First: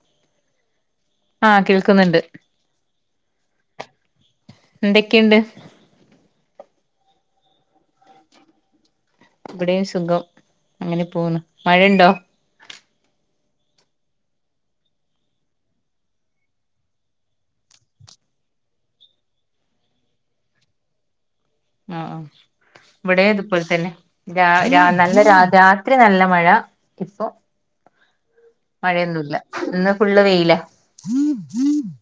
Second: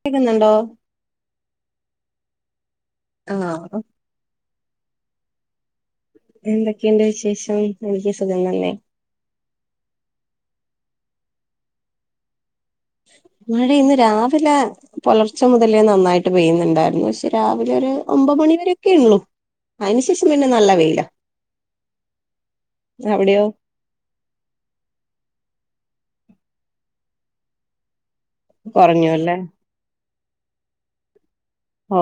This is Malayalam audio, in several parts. കേൾക്കുന്നുണ്ടോ? ആഹ് കേൾക്കുന്നുണ്ട് ആഹ് എന്തൊക്കെയുണ്ട്? എന്തൊക്കെയുണ്ട് വിശേഷം? എനിക്ക് സുഖം തന്നെ. ഇവിടെയും സുഖം അങ്ങനെ പോകുന്നു. മഴയുണ്ടോ? മഴ ഇന്ന് രാവിലാ പുലർച്ച മുതലേ നന്നായിട്ട് പെയ്യുന്നുണ്ടായിരുന്നു പക്ഷെ രാവിലെ ഒരു ഒമ്പത് മണിവരൊക്കെ ഉള്ളൂ. അതിനു ശേഷം പിന്നെ നല്ല വെയിലാ ആഹ് ആഹ് ഇവിടെ അതു അവിടെയോ പോലെ തന്നെ രാ രാ നല്ല രാ രാത്രി നല്ല മഴ ഇപ്പൊ കുറഞ്ഞു അല്ലേ മഴയൊന്നുല്ല ഇന്ന് ഫുള്ള് വെയിലാ.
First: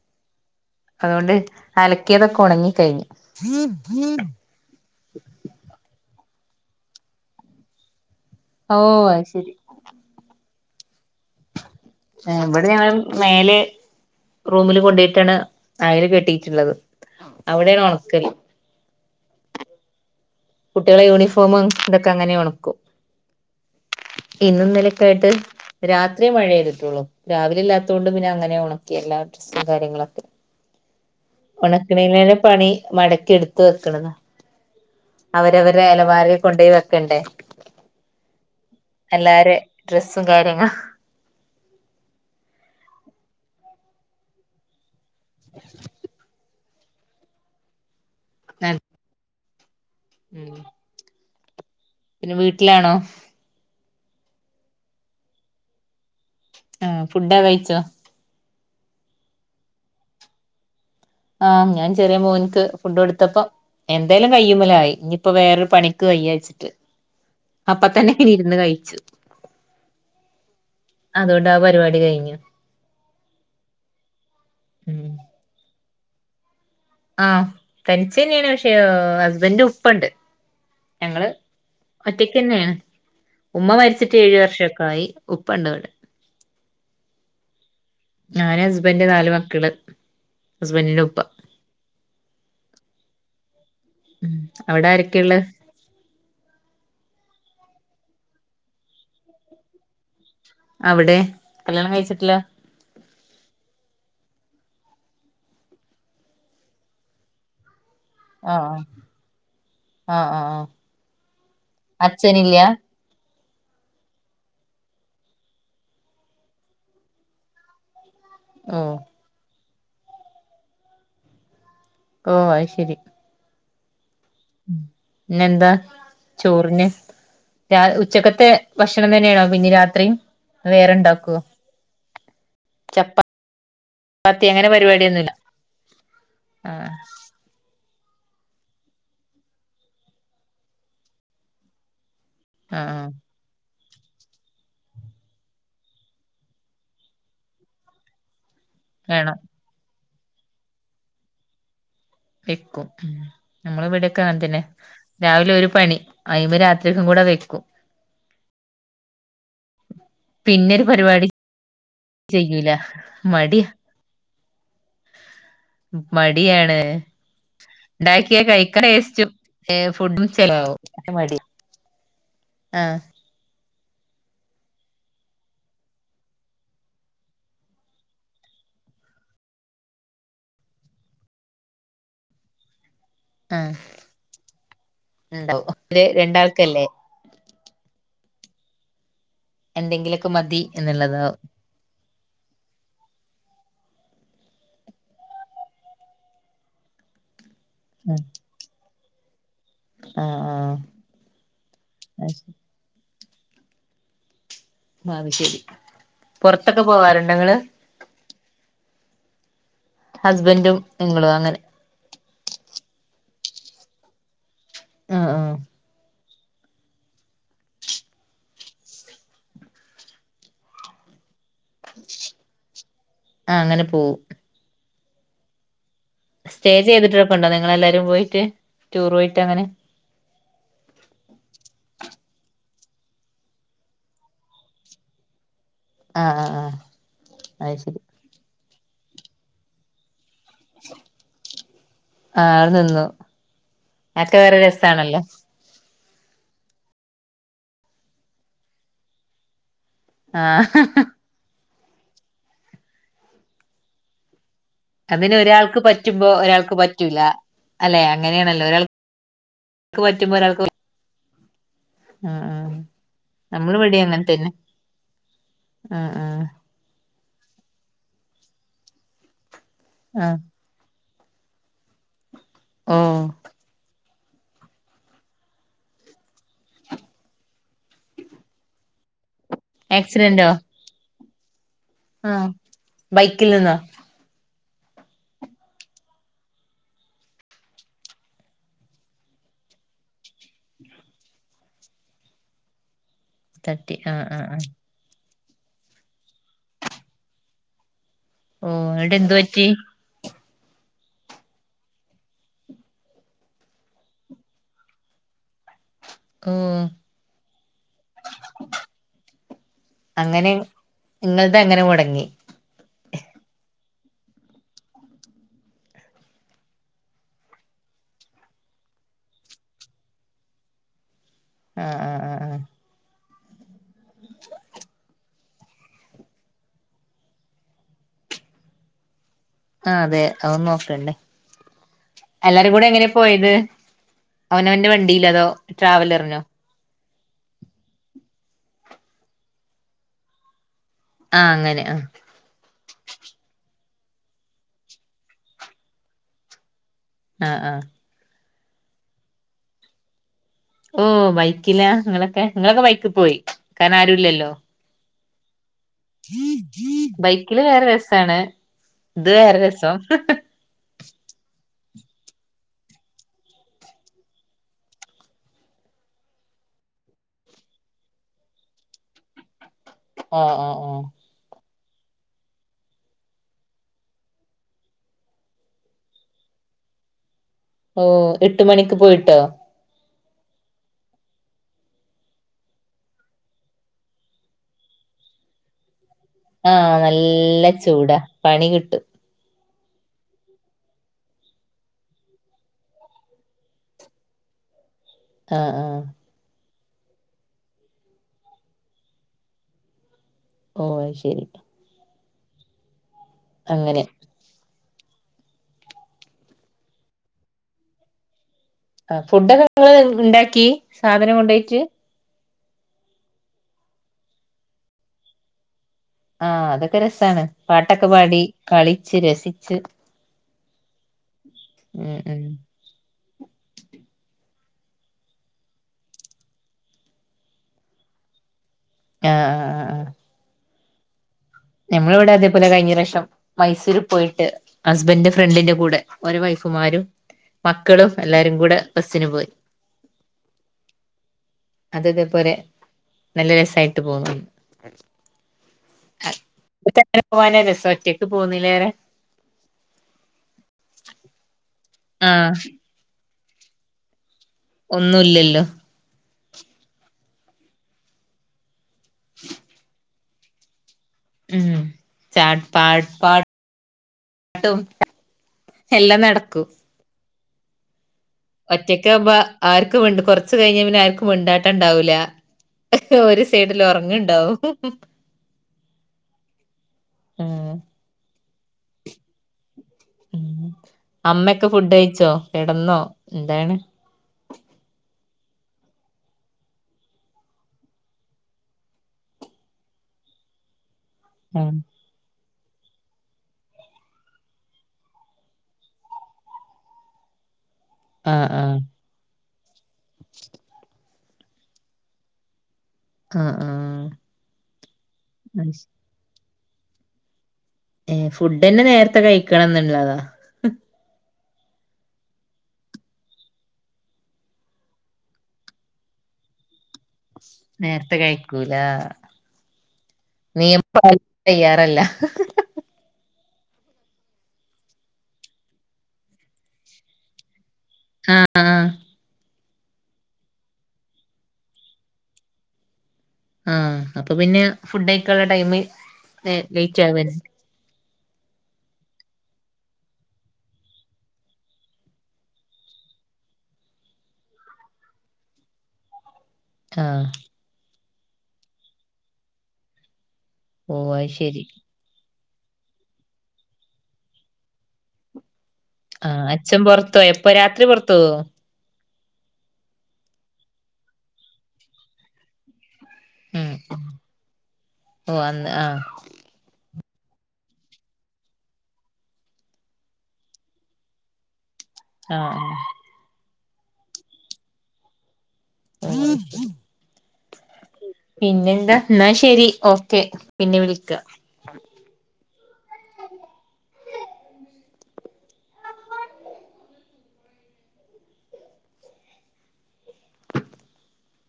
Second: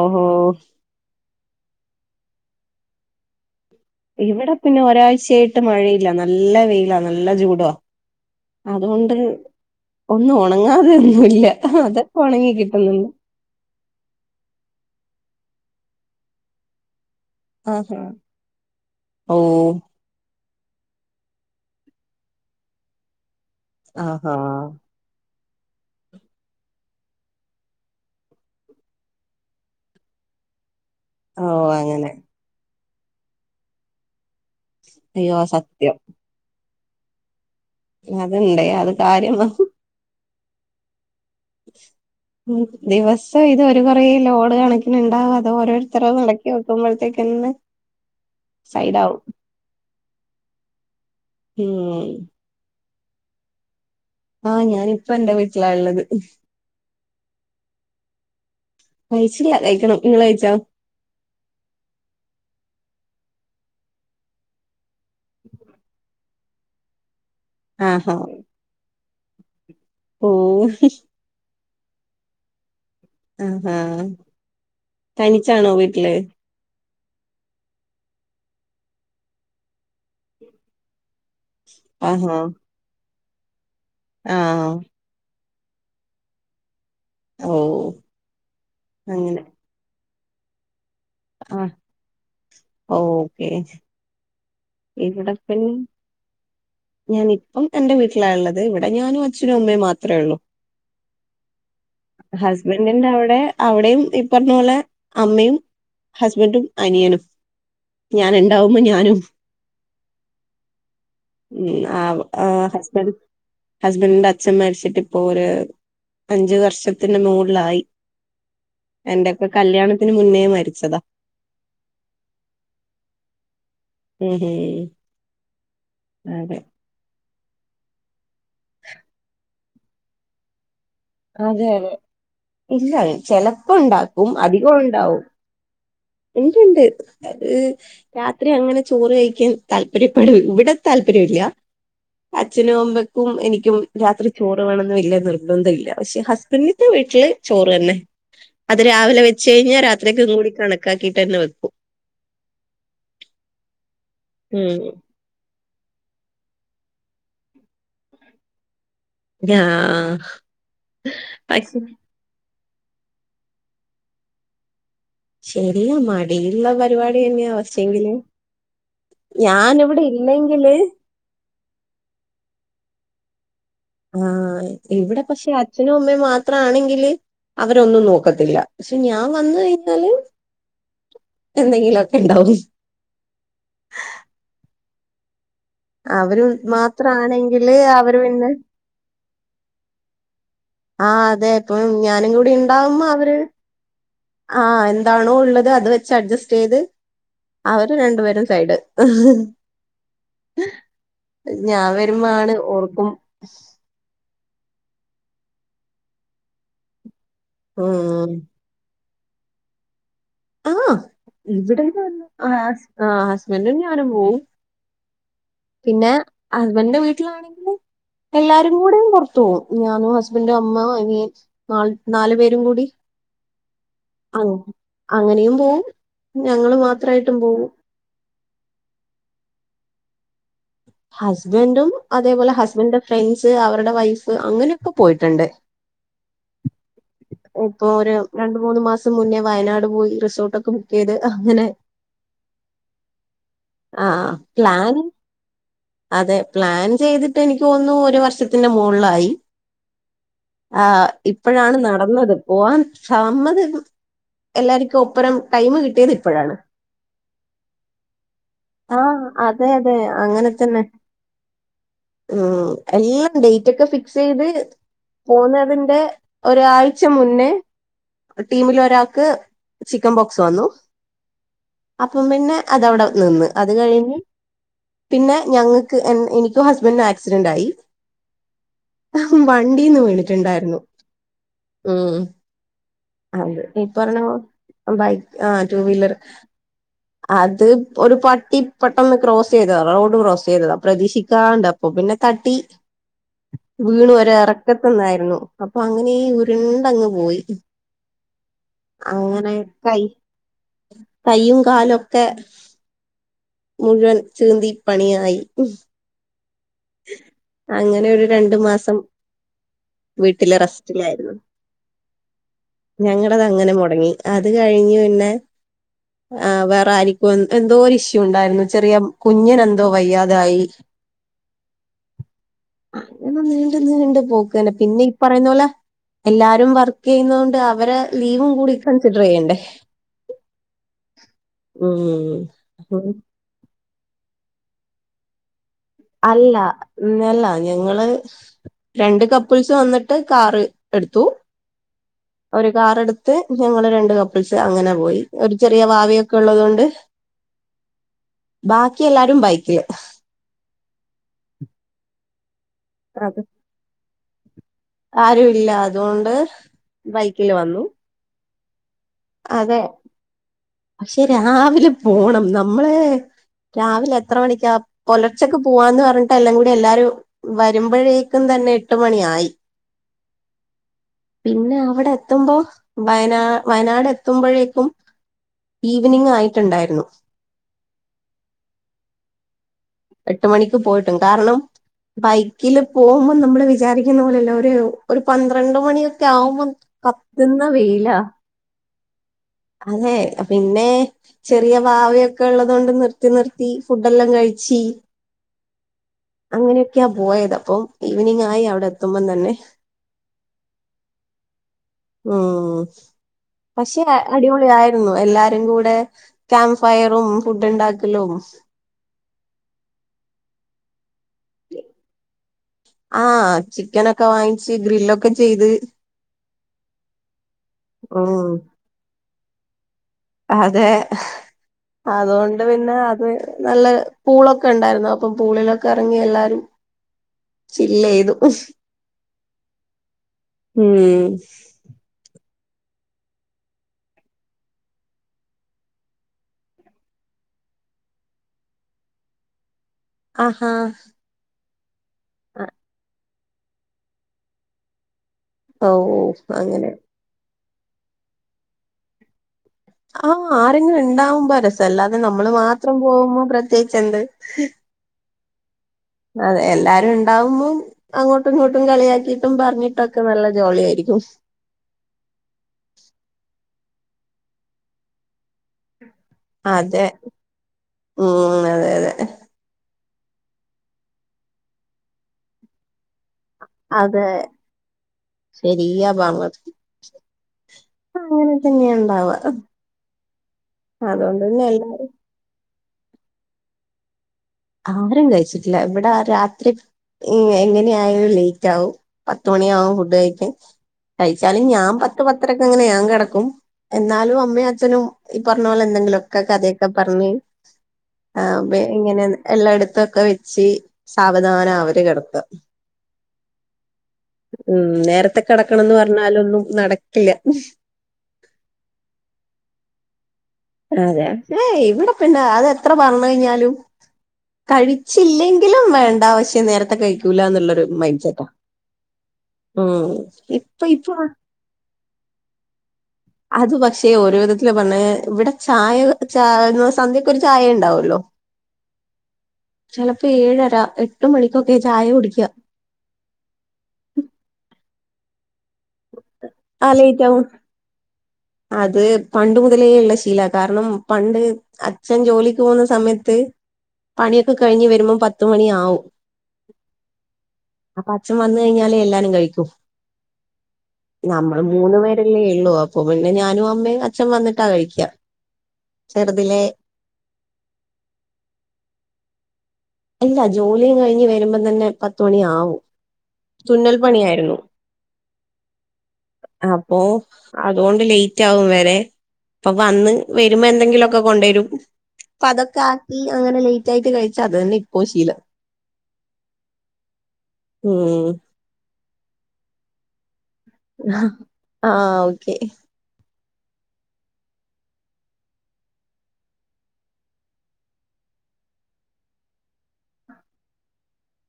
ഓഹോ അതുകൊണ്ട് അലക്കിയതൊക്കെ ഒണങ്ങി കഴിഞ്ഞു. ഇവിടെ പിന്നെ ഒരാഴ്ചയായിട്ട് മഴയില്ല നല്ല വെയിലാ നല്ല ചൂടാ ഓ അതു കൊണ്ട് അത് ശരി ഒന്നും ഒണങ്ങാതെയൊന്നുല്ല അത് ഏഹ് ഇവിടെ ഞാൻ മേലെ റൂമില് കൊണ്ടോയ്ട്ടാണ് അയല് കെട്ടീട്ടുള്ളത്. ആഹാ ഓഹ് കുട്ടികളെ യൂണിഫോമ് ഇതൊക്കെ അങ്ങനെ ഒണക്കും ആഹാ ഇന്നു ഇന്നെലെയൊക്കെ ആയിട്ട് രാത്രിയെ മഴ പെയ്തിട്ടുള്ളൂ രാവിലെ ഇല്ലാത്തത് കൊണ്ട് പിന്നെ അങ്ങനെ ഒണക്കി എല്ലാ ഡ്രസും കാര്യങ്ങളൊക്കെ. ഓ അങ്ങനെ ഒണക്കണെതിലും പണി മടക്കി എടുത്ത് വെക്കണതാ അയ്യോ അവരവരുടെ സത്യം അലമാരയിൽ കൊണ്ട് പോയി വെക്കണ്ടെ അത്ണ്ട് അത് കാര്യമാ ഡ്രസ്സും കാര്യങ്ങളും ഉം ദിവസവും ഇതൊരു കുറേ ലോഡ് കണക്കിനുണ്ടാവും അതോ ഓരോരുത്തരതു ആണ് ക്കി വെക്കുമ്പോഴത്തേക്കെന്നെ സൈഡാവും. ഉം ഊം പിന്നെ വീട്ടിലാണോ? ആഹ് ഞാൻ ഇപ്പം എന്റെ വീട്ടിലാ ഉള്ളത്. ആഹ് ഫുഡൊക്കെ കഴിച്ചോ? കഴിച്ചില്ല കഴിക്കണം നിങ്ങൾ കഴിച്ചോ? ആഹ് ഞാൻ ചെറിയ മോൻക്ക് ഫുഡ് കൊടുത്തപ്പം എന്തായാലും കയ്യുമ്മലായി ഇനിയിപ്പോ വേറൊരു പണിക്ക് വയ്യാനിച്ചിട്ട് അപ്പ തന്നെ ആഹാ ഇരുന്ന് കയിച്ചു ഓഹ് അതു കൊണ്ട് ആ പരിപാടി കയിഞ്ഞു ആഹ് ഹാ ഉം തനിച്ചാണോ വീട്ടില്? ആഹ് തനിച്ച് തന്നെയാണ് പക്ഷെ ഹസ്ബൻന്റിന്റെ ഉപ്പണ്ട്. ഞങ്ങള് ആഹാ ഒറ്റയ്ക്ക് തന്നെയാണ്, ഉമ്മ മരിച്ചിട്ട് ഏഴു ആഹ് വർഷൊക്കെ ആയി ഉപ്പണ്ട് വിടെ ഓ ഞാാന് ഹസ്ബന്ഡന്റെ നാല് അങ്ങനെ മക്കള് ഹസ്ബന്റിന്റെ ഉപ്പ ആഹ ഓക്കെ ഉം അവിടെ എവിടെ ആരൊക്കെയള്ളെ പിന്ന ഞാന ഇപ്പം എന്റെ വീട്ടിലായുള്ളത് ഇവിടെ ഞാനും അച്ഛനും അമ്മയും മാത്രമേ ഉള്ളൂ അവിടെ കല്യാണം കഴിച്ചിട്ടില്ല ഹസ്ബന്റിന്റെ അവിടെ അവിടെയും ഈ പറഞ്ഞ പോലെ അമ്മയും ഹസ്ബൻറും അനിയനും ഞാൻ ആഹ് ഉണ്ടാവുമ്പോ ഞാനും ആഹ് ആഹ് ആഹ് ഉ, അച്ഛനില്ല ആഹ് ഹസ്ബൻഡ് ഹസ്ബൻഡിന്റെ അച്ഛൻ മരിച്ചിട്ട് ഇപ്പോ ഒരു അഞ്ചു വർഷത്തിന്റെ മുകളിലായി ആഹ് എന്റെക്കെ കല്യാണത്തിന് മുന്നേ മരിച്ചതാ ഓഹ് അത് ശരി ഉം ഉം പിന്നെന്താ അതെ ചോറിന് ഉച്ചക്കത്തെ ഭക്ഷണം തന്നെയാണോ പിന്നെ രാത്രിയും വേറെണ്ടാകൊ അതെ അതെ ഇല്ല ചെലപ്പോ ഉണ്ടാക്കും, അങ്ങനെ അധികം ഉണ്ടാവും പരിപാടിയൊന്നുമില്ല ഇണ്ടിണ്ട് ആഹ് അത് രാത്രി അങ്ങനെ ചോറ് കഴിക്കാൻ താല്പര്യപ്പെട, ഇവിടെ താല്പര്യമില്ല അച്ഛനും ആഹ് ആഹ് അമ്മയ്ക്കും എനിക്കും രാത്രി ചോറ് വേണന്നും വല്യ നിർബന്ധം ഇല്ല പക്ഷെ ഹസ്ബൻഡിന്റെ വീട്ടില് ചോറ് തന്നെ, അത് രാവിലെ വേണം വെച്ച കഴിഞ്ഞാ രാ ത്രിക്കും കൂടി കണക്കാക്കിട്ട് തന്നെ വെക്കും വെക്കും, നമ്മള് ഇവിടെക്കെ അങ്ങനെ തന്നെ ഉം രാവിലെ ഒരു പണി അയ്മ രാത്രിക്കും കൂടെ വെക്കും രാ പിന്നെരു പരിപാടി ചെയ്യൂല മടി ശരിയാ മടിയുള്ള മടിയാണ് പരിപാടി തന്നെയാ പക്ഷെങ്കില് ഉണ്ടാക്കിയ കഴിക്ക ഏഹ് ഞാനിവിടെ ഫുഡും ഇല്ലെങ്കില് ചെലവും അ മടി ആഹ് ആഹ് ഇവിടെ പക്ഷെ അച്ഛനും അമ്മയും മാത്ര ആണെങ്കില് അവരൊന്നും നോക്കത്തില്ല പക്ഷെ ഞാൻ വന്ന് കഴിഞ്ഞാല് എന്തെങ്കിലൊക്കെ ഉണ്ടാവും ആഹ് ഉണ്ടാവും ഒരു അവര് രണ്ടാൾക്കല്ലേ മാത്ര ആണെങ്കില് അവര് പിന്നെ എന്തെങ്കിലൊക്കെ മതി ആഹ് എന്നുള്ളതാവും അതെ ഇപ്പൊ ഞാനും കൂടി ഉണ്ടാവുമ്പോ അവര് ആഹ് എന്താണോ ഉള്ളത് അത് വെച്ച് അഡ്ജസ്റ്റ് ചെയ്ത് അവര് ഉം രണ്ടുപേരും സൈഡ് ആഹ് ഞാൻ ആഹ് അത് വരുമ്പോ ആണ് ശരി ഓർക്കും അ അത്‌ ശരി പുറത്തൊക്കെ പോവാറുണ്ടോങ്ങൾ ഉം ഹസ്ബൻഡും ആഹ് നിങ്ങളും അങ്ങനെ ഇവിടെ ആ ഹസ്ബൻഡും ഞാനും പോവും ആഹ് ആഹ് പിന്നെ ഹസ്ബൻഡന്റെ വീട്ടിലാണെങ്കില് എല്ലാരും കൂടെയും പുറത്തു പോവും, ഞാനും ഹസ്ബൻഡും അമ്മ അനിയൻ നാൾ നാലു പേരും കൂടി ആഹ് അങ്ങനെ പോവും അങ്ങ് അങ്ങനെയും പോവും സ്റ്റേ ഞങ്ങള് ചെയ്തിട്ടൊക്കെ മാത്രായിട്ടും ഉണ്ടോ പോവും. നിങ്ങെല്ലാരും പോയിട്ട് ടൂർ പോയിട്ട് അങ്ങനെ ഹസ്ബൻഡും അതേപോലെ ഹസ്ബൻഡന്റെ ഫ്രണ്ട്സ് അവരുടെ വൈഫ് അങ്ങനെയൊക്കെ പോയിട്ടുണ്ട് ആഹ് ആഹ് ആഹ് അത് ഇപ്പൊ ശരി ഒരു രണ്ട് മൂന്ന് മാസം മുന്നേ വയനാട് പോയി റിസോർട്ടൊ ക്കെബുക്കേയ്ത് അഹ്ങ്ങനെ ആഹ് അവിടെ നിന്നു ആ അതൊക്കെ വേറെ പ്ലാന് രസാണല്ലോ അതെ പ്ലാൻ ചെയ്തിട്ട് എനിക്കോന്ന്ണു ഒരു വർഷത്തിന്റെ മോളിലായി ആഹ് ഇപ്പഴാണ് നടന്നത് പോവാൻ സമ്മതം എല്ലാരും ക്കൊപ്പരം അതിന് ടൈമ് ഒരാൾക്ക് കിട്ടിയത് പറ്റുമ്പോ ഇപ്പഴാണ് ഒരാൾക്ക് പറ്റൂല അല്ലെ അങ്ങനെയാണല്ലോ ഒരാൾക്ക് ആഹ്‌ അതെ അതെ പറ്റുമ്പോ അങ്ങനെ ഒരാൾക്ക് തന്നെ ആഹ് ഉം ആഹ് അയ്യേ നമ്മള് ഡേയ്റ്റൊക്കെ ഇവിടേം അങ്ങനെ ഫിക്സെയ്ത് തന്നെ പോന്നതിന്റെ ആഹ് ആഹ് ഒരാഴ് ച്ചമുന്നേ ടീമിലൊരാക്ക് ചിക്കൻ ആഹ് ബോക്സ് വന്നു അപ്പം പിന്നെ അതവടെ ഓഹ് നിന്ന് അത് കഴിഞ്ഞ് പിന്നെ ഞങ്ങക്ക് എൻ ഇനിക്കും ഹസ്ബന്ഡിനും ആക്സിഡന്റായി ആഹ്‌ വണ്ടിന്ന് ആക്സിഡന്റോ വീണിട്ടുണ്ടാരുന്നു ഉം ആഹ് ബൈക്കിൽ നിന്നോ അതെ പറഞ്ഞോ ബൈക്ക് ആഹ് ടു വീലർ അത് ഒരു പട്ടി പ്പെട്ടന്ന് ക്രോസ് ചെയ്തതാ റോഡ് ക്രോസ് ചെയ്തത പ്രതീക്ഷിക്കാണ്ട് അപ്പൊ പിന്നെ തട്ടി തട്ടി വീണു ആഹ് ഒര് ആഹ് ആഹ് എറക്ക തന്നായിരുന്നു അപ്പൊ അങ്ങനേ ഉരുണ്ടങ്ങ് പോയി ഓഹ് എന്നിട്ട് എന്ത് അങ്ങനെ പറ്റി കൈ കൈയും കാലൊക്കെ മുഴുവൻ ചീന്തി പണിയായി ആഹ്‌ അങ്ങനെയൊരു രണ്ട് മാസം അങ്ങനെ വീട്ടില് റെസ്റ്റിലായിരുന്നു ഇങ്ങളത് അങ്ങനെ മുടങ്ങി ഞങ്ങടതങ്ങനെ മൊടങ്ങി അത് കഴിഞ്ഞ് പിന്നെ ആഹ് വേറെ ആരിക്കോ എന്തോ ഒര് ഇഷ്യൂ ണ്ടായിരുന്നു ചെറിയ കുഞ്ഞിനെന്തോ വയ്യാതായി ആഹ് ആഹ് ആഹ് ആഹ് അങ്ങന നീണ്ട നീണ്ട് പോക്കന്നെ പിന്ന പ്പറയുന്നോലെ എല്ലാരും വർക്കെയ്ന്നോണ്ട് അവരെ ലീവും കൂടി കൺസിഡറെയ്യണ്ടേ ആഹ് അതെ അഉം ന്നോക്കണ്ടേ ഉം എല്ലാരും കൂടെ എങ്ങനെ പോയത് അവനവന്റെ വണ്ടിയിലതോ അല്ല എല്ല ഞങ്ങള് രണ്ട് കപ്പിൾസ് വന്നിട്ട് കാറ് എടുത്തു ആഹ് അങ്ങനെ ആഹ് ഒരു കാറെടുത്ത് ഞങ്ങള് രണ്ട് കപ്പിൾസ് അങ്ങന പോയി. ഒരു ചെറിയ വാവയൊക്കെ ഉള്ളതോണ്ട് ആഹ്‌ ആഹ്‌ ബാക്കിയെല്ലാരും ബൈക്കില് ഓഹ് ബൈക്കില ങ്ങളൊക്കെ ങ്ങളൊക്കെ ബൈക്കിപ്പോയി കാരണാരുല്ലല്ലോ ആരുല്ലാ ബൈക്കില് വേറെ രസാണ് ഇത് വേറെ രസം വക്ഷെ രാവിലെ പോണം നമ്മള് രാവിലെ എത്ര മണിക്കാ പൊലർച്ചക്ക് പോവാന്ന് പറഞ്ഞിട്ട് എല്ലാം കൂടി എല്ലാരും വരുമ്പോഴേക്കും തന്നെ എട്ട് മണിയായി. ഓഹ് ഓഹ് ഓഹ് പിന്നെ അവടെ എത്തുമ്പോ വയനാ വയനാട് എത്ത് ത്തുമ്പഴേക്കും ഈവനിങ്ങായിട്ട്ണ്ടായിരുന്നു ഓഹ് എട്ട് മണിക്ക് പോയിട്ടോ? എട്ട് മണിക്ക് പോയിട്ടും കാരണം ബൈക്കില് പോകുമ്പം നമ്മള് വിചാരിക്കുന്ന പോലെയല്ല. ഒര് ഒരു പന്ത്രണ്ട് മണിയോ ക്കെ ആ ആവുമ്പോം നല്ല കത്ത്ന്ന ചൂടാ വെയിലാ പണി കിട്ടും അതെ പിന്നെ ചെറിയ വാവയൊക്കെള്ളത് കൊണ്ട് നിർത്തി നിർത്തി ഫുഡ് എല്ലാം കഴിച്ചി. ആഹ് ആഹ് അങ്ങനെയൊക്കെയാ പോയത്. അപ്പോ ഈവനിങ് ആയി അവിടെ എത്തുമ്പം തന്നെ. ഓഹ് അയ്ശെരി. ഉം അങ്ങനെ പക്ഷേ അടിപൊളിയായിരുന്നു. എല്ലാരും കൂടെ ക്യാമ്പ് ഫയറും ഫുഡിണ്ടാക്കലും. ആഹ് ഫുഡൊക്കെ ഇങ്ങള് ഇണ്ടാക്കി സാധനം കൊണ്ടോയിട്ട്. ആഹ് ചിക്കനൊക്കെ വാങ്ങിച്ച് ഗ്രില്ലൊക്കെ ചെയ്ത്. ആഹ് അതൊക്കെ രസാണ്. പാട്ടൊക്കെ പാടി ഉം കളിച്ച് രസിച്ച്. അതെ ഉം ഉം അതോണ്ട് പിന്നെ അത്. നല്ല പൂളൊക്കെണ്ടായിരുന്നു. അപ്പ പൂളിലൊക്കെ എറങ്ങി എല്ലാരും. ചില്ലെയ്തു. ആഹ് ആഹ് ആഹ് ആഹ് ഉം നമ്മളെ ഇവിടെ അതേപോലെ കഴിഞ്ഞപ്രാവശ്യം മൈസൂരിൽ പോയിട്ട്, ഹസ്ബൻഡിന്റെ ഫ്രണ്ടിന്റെ കൂടെ ഓരെ വൈഫുമാരും. മക്കളും എല്ലാരും കൂടെ ബസ്സിന് പോയി. ആഹ് അത് ഇതേപ്പോലെ നല്ല രസായിട്ട് പോന്നു. ആവ്വോ [unintelligible] പോവാനാ രസം. ഒറ്റയ്ക്ക് പോകുന്നതിലേറെ. ആഹ് ആരെങ്കിലു ഇണ്ടാവുമ്പാ രസം. അല്ലാതെ നമ്മള് ആഹ് മാത്രം പോകുമ്പോ പ്രത്യേകിച്ച് എന്ത്? ഒന്നുല്ലല്ലോ? അതെ എല്ലാരും ഇണ്ടാവുമ്പം അങ്ങോട്ടും ഇങ്ങോട്ടും കളിയാക്കിട്ടും പറഞ്ഞിട്ടൊ ക്ക നല്ല ജോളിയായിരിക്കും. ഉം ചാട്ട് പാട്ട് പാട്ട്. ട്ടും എല്ലാം നട അതെ. ഉം അതെ അതെ ഒറ്റയ്ക്കാവുമ്പ ആർക്കും മിണ്ട് കൊറച്ച് കയ്ഞ്ഞ പിന്നെ ആർക്കും മിണ്ടാട്ടണ്ടാവൂല്ല. ഓര്. സൈഡിൽ അതെ ഒറങ്ങ്ണ്ടാവും. ശരിയാ ഉം. അത് അങ്ങനെ തന്നെയാ ഇണ്ടാവാ. ഉം അമ്മയോക്കെ എല്ലാ ഫുഡയിച്ചോ? കെടന്നോ? എന്താണ്? ആരും കഴിച്ചിട്ടില്ല. ഇവടെ രാത്രി. ഈഹ് എങ്ങനെയായാലും ലേറ്റ് ആവും. പത്തുമണിയാവും ഫുഡ് കയിക്കാൻ. കയിച്ചാലും ആഹ് ഞാൻ പത്ത് പത്തരക്കങ്ങനെ ഞാൻ കെടക്കും. എന്നാലും അമ്മയും അച്ഛനും ഈ പറഞ്ഞ പോലെ എന്തെങ്കിലൊക്കെ കഥയൊക്കെ പറഞ്ഞ്. ആ ആഹ് ആഹ് ഇങ്ങനെ എല്ലായിടത്തു ഒക്കെ വെച്ച് സാവധാന അവര് കെടക്ക. ആഹ് ആഹ് ഉം നേരത്തെ അയ്ശ് കെടക്കണംന്ന് പറഞ്ഞാലൊന്നും നടക്കില്ല. ഫുഡ് തന്നെ നേരത്തെ കഴിക്കണം എന്ന് ഉള്ളതാ അതെ ഏയ് ഇവിടെ പിന്നെ അത് എത്ര പറഞ്ഞ് കഴിഞ്ഞാലും- കഴിച്ചില്ലെങ്കിലും വേണ്ട പക്ഷേ നേരത്തെ കഴി- കഴിക്കുലാന്നുള്ള ഒരു നേരത്തെ മൈൻഡ് സെറ്റാ കഴിക്കൂല ഉം ഇപ്പ നിയമം ഇപ്പ. പാലിക്കാൻ തയ്യാറല്ല. അത് പക്ഷെ ഓരോ വിധത്തില് പറഞ്ഞ് ഇവിടെ ചായ ചായ സന്ധ്യക്കൊരു ചായയിണ്ടാവും ളു ആഹ് ആഹ് [unintelligible] ചെലപ്പോ ഏഴര എട്ട് മണിക്കൊക്കെ ചായ കുടിക്ക ആ അപ്പൊ പിന്നെ ഫുഡ്‌ കയിക്കാ നുള്ള ടൈമ് ആ ലേറ്റ് ആവ ആകും അത് പണ്ട് മുതലേ ഉള്ള ശീലവ കാരണം പണ്ട്- അച്ഛൻ ജോലിക്ക് പോകുന്ന സമയത്ത്- പണിയൊക്കെ കഴിഞ്ഞ് വരുമ്പോ പത്ത്മണിയാവും. ആഹ് അപ്പ അച്ഛൻ വന്ന് കഴിഞ്ഞാലേ എല്ലാരും കഴിക്കും ഓഹ് അത് നമ്മള് ശരി മൂന്ന് പേ ഇ ല്ലേ ഉള്ളൂ അപ്പൊ പിന്നെ ഞാനും അമ്മയും അച്ഛൻ വന്നിട്ടാ കഴിക്കാ ആഹ് അച്ഛൻ പൊറത്തു പോയി അപ്പൊ രാത്രി പൊറത്തു പോവുവോ ഇല്ല ജോലിയും കഴിഞ്ഞ് വരുമ്പം തന്നെ പത്തുമണിയാവും ഉം തുന്നൽ പണിയായിരുന്നു ഓഹ് അന്ന് ആഹ് അപ്പൊ അതുകൊണ്ട് ലേറ്റ് ആകും വരെ- അപ്പൊ വന്ന് വരുമ്പോ എന്തെങ്കിലുംയൊക്കെ കൊണ്ടുവരും ഇപ്പ ആഹ് ആഹ് അതൊക്കെ ആക്കി അങ്ങനെ ലേറ്റ് ആയിട്ട് കഴിച്ചാ അത് തന്നെയാ ഇപ്പോം ശീലം ഉം പിന്നെന്താ എന്നാ ശരി ഓക്കെ പിന്നെ വിളിക്കാം ആഹ് ഓക്കെ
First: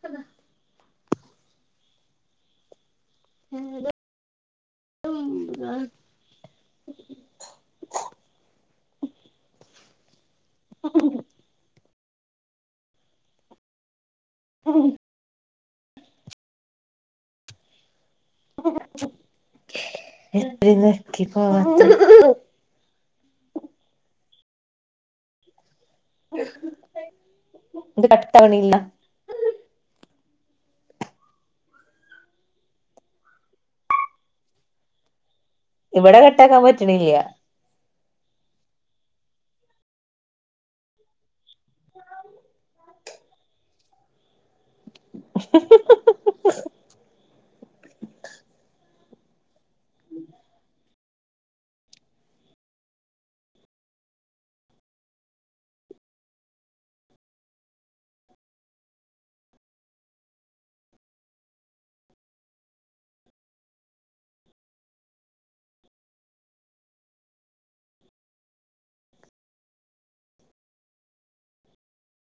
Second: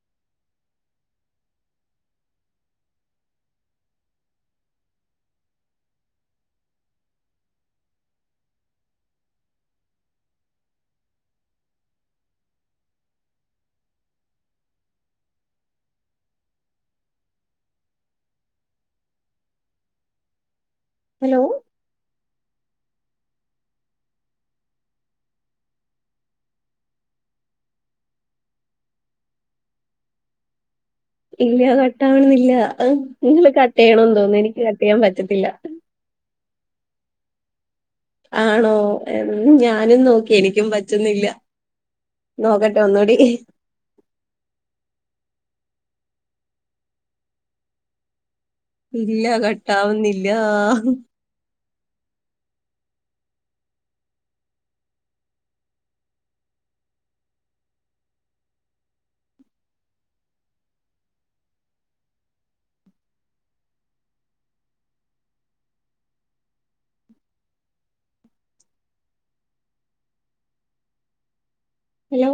അതെ [unintelligible] [unintelligible] [inaudible] ഉം ഉം ഉം [inaudible] ഉം. [unintelligible] എത്താത് നെക്കി ഹലോ പോവാത്തെ [unintelligible] ഇത് കട്ടാവണില്ല ഇല്ല കട്ട് ആവണന്നില്ല അത് ഇങ്ങള് കട്ട് ചെയ്യണന്ന് തോന്നുന്നു എനിക്ക് കട്ട് ചെയ്യാൻ പറ്റത്തില്ല ഇവിടെ കട്ടാക്കാൻ പറ്റണില്ല ആണോ ഞാനും നോക്കി എനിക്കും പറ്റുന്നില്ല നോക്കട്ടെ ഒന്നുകൂടി [inaudible] ഇല്ല കട്ടാവുന്നില്ല ഹലോ